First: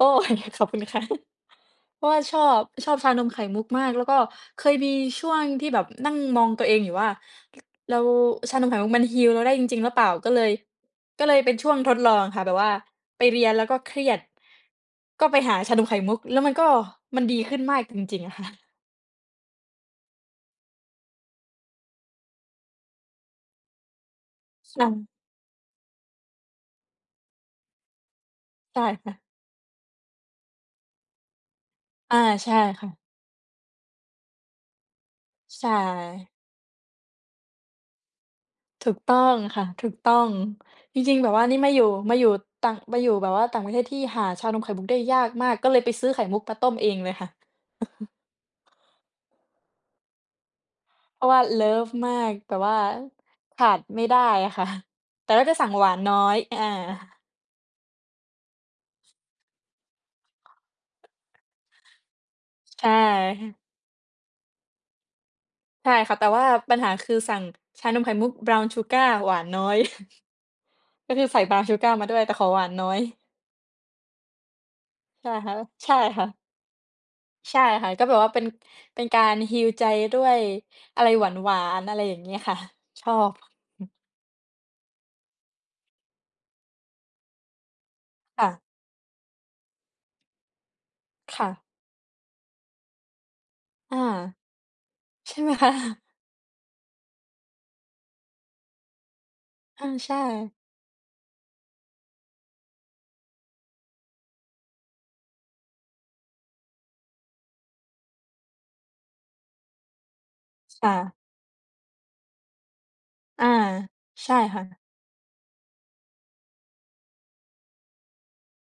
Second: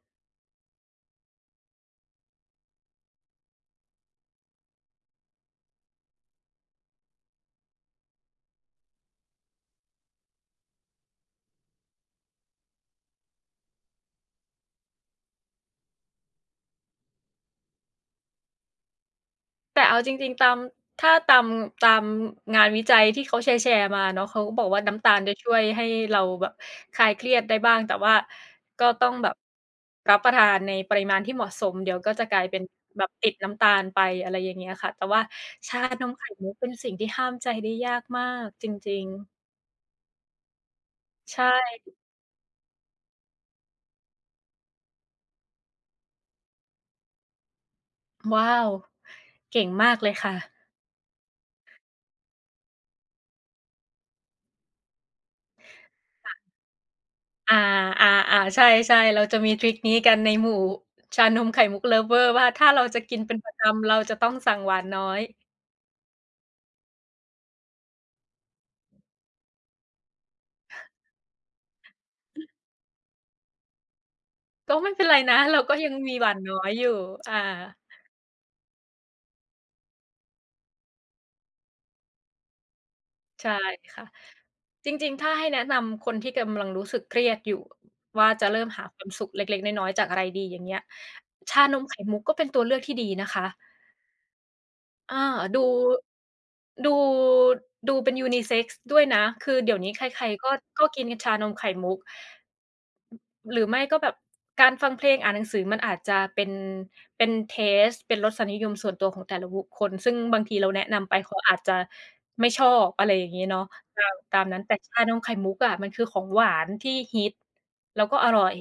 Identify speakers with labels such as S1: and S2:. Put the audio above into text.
S1: โอ้ ขอบคุณค่ะ เพราะว่าชอบ ชอบชานมไข่มุกมาก แล้วก็เคยมีช่วงที่แบบนั่งมองตัวเองอยู่ว่า ร เรา ชานมไข่มุกมัน heal เราได้จริง ๆ หรือเปล่า? ก็เลย ก็เลยเป็นช่วงทดลองอะค่ะ แบบว่าไปเรียนแล้วก็เครียด ก็ไปหาชานมไข่มุก แล้วมันก็ มันดีขึ้นมากจริง ๆ ค่ะ
S2: แต่เอาจริง ๆ ตาม ถ้าตาม ตามงานวิจัยที่เขาแชร์ ๆ มาเนาะ เขาก็บอกว่า
S1: ค่
S2: น้ำ
S1: ะ
S2: ตาลจะช่วยให้เราแบบคลายเครียดได้บ้าง แต่ว่า
S1: ใช
S2: ก
S1: ่
S2: ็ต
S1: ค
S2: ้อ
S1: ่
S2: ง
S1: ะ
S2: แบบรับประทานในปริมาณที่เหมาะสม เดี๋ยวก็
S1: อา
S2: จะกลาย
S1: ใช
S2: เ
S1: ่
S2: ป็น
S1: ค่ะ
S2: แบบติดน้ำตาลไป อะไรอย่างเงี้ยค่ะ แต่ว่า
S1: ใช
S2: ชานมไข
S1: ่
S2: ่มุกเป็นสิ่งที่ห้ามใจได้ยากมากจ
S1: ถู
S2: ริ
S1: ก
S2: ง
S1: ต้อ
S2: ๆ
S1: งค่ะ ถูกต้อง จริง ๆ แบบ
S2: ใช
S1: ว่านี่มาอยู่
S2: ่
S1: มาอยู่ต่าง มาอยู่แบบว่าต่างประเทศที่หาชานมไข่มุกได้ยากมาก ก็เลยไปซื้อไข่มุกมาต้มเองเลยค่ะ
S2: ว้าว! เก่งมากเลยค่ะ
S1: เพราะว่าเลิฟมาก แบบว่าขาดไม่ได้อะค่ะ แต่เราจะสั่งหวานน้อ
S2: ค่
S1: ย
S2: ะ
S1: อา
S2: อา ๆ ๆ ใช่ ๆ เราจะมีทริกนี้กันในหมู่ชานมไข่มุก lover ว่าถ้าเร
S1: ใช
S2: า
S1: ่
S2: จะกินเป็น
S1: ค่
S2: ประ
S1: ะ
S2: จำ เราจะต้องสั่งหวานน้อย
S1: ใช่ค่ะ แต่ว่าปัญหาคือสั่งชานมไข่มุก Brown Sugar หวานน้อย ก็คือใส่ Brown Sugar มาด้วย แต่ขอหวานน้อย
S2: ก็ไม่เป็นไร
S1: ใช่
S2: นะ
S1: ค่
S2: เ
S1: ะ
S2: ราก็
S1: ใ
S2: ย
S1: ช
S2: ัง
S1: ่
S2: มี
S1: ค่
S2: หวา
S1: ะ
S2: นน้อยอยู่ อ
S1: ใช่
S2: า
S1: ค่ะ ก็แบบว่าเป็น เป็นการ heal ใจด้วยอะไรหวาน ๆ อะไรอย่างเงี้ยค่ะ ชอบ
S2: ใช่ค่ะ จริง ๆ ถ้าให้แนะนำคนที่กำลังรู้สึกเครียดอยู่ว่า
S1: ค
S2: จ
S1: ่
S2: ะเริ
S1: ะ
S2: ่มหาความสุขเล็ก ๆ น้อย ๆ จากอะไรดี อย่างเงี้ย
S1: ค่
S2: ช
S1: ะ
S2: านมไข่มุกก็เป็นตัวเลือกที่ดีนะคะ
S1: อา
S2: อา
S1: ใช่ไหม
S2: ดู
S1: คะ?
S2: ดู ดูเป็น ยูนิเซ็กซ์ ด้วยนะ คือเดี๋ยว
S1: อา
S2: นี้ใค
S1: ใช
S2: ร ๆ ก
S1: ่
S2: ็ ก็กินกันชานมไข่มุก หรือไม่ก็แบบการฟังเพลงอ่านหนังสือมันอาจจะเป็น เป็น เทสต์ เป็นรสนิยมส่วนตัวของแต่ละบุคคล ซึ่งบางทีเราแนะ
S1: ค่
S2: นำไ
S1: ะ
S2: ปเขาอาจจะไม่ชอบ อะไรอย่างงี
S1: อ
S2: ้
S1: า
S2: เนาะ ตาม
S1: ใช
S2: ต
S1: ่
S2: ามน
S1: ค
S2: ั้
S1: ่
S2: น แต่
S1: ะ
S2: ชานมไข่มุกอะมันคือของหวานที่ฮิตแล้วก็อร่อย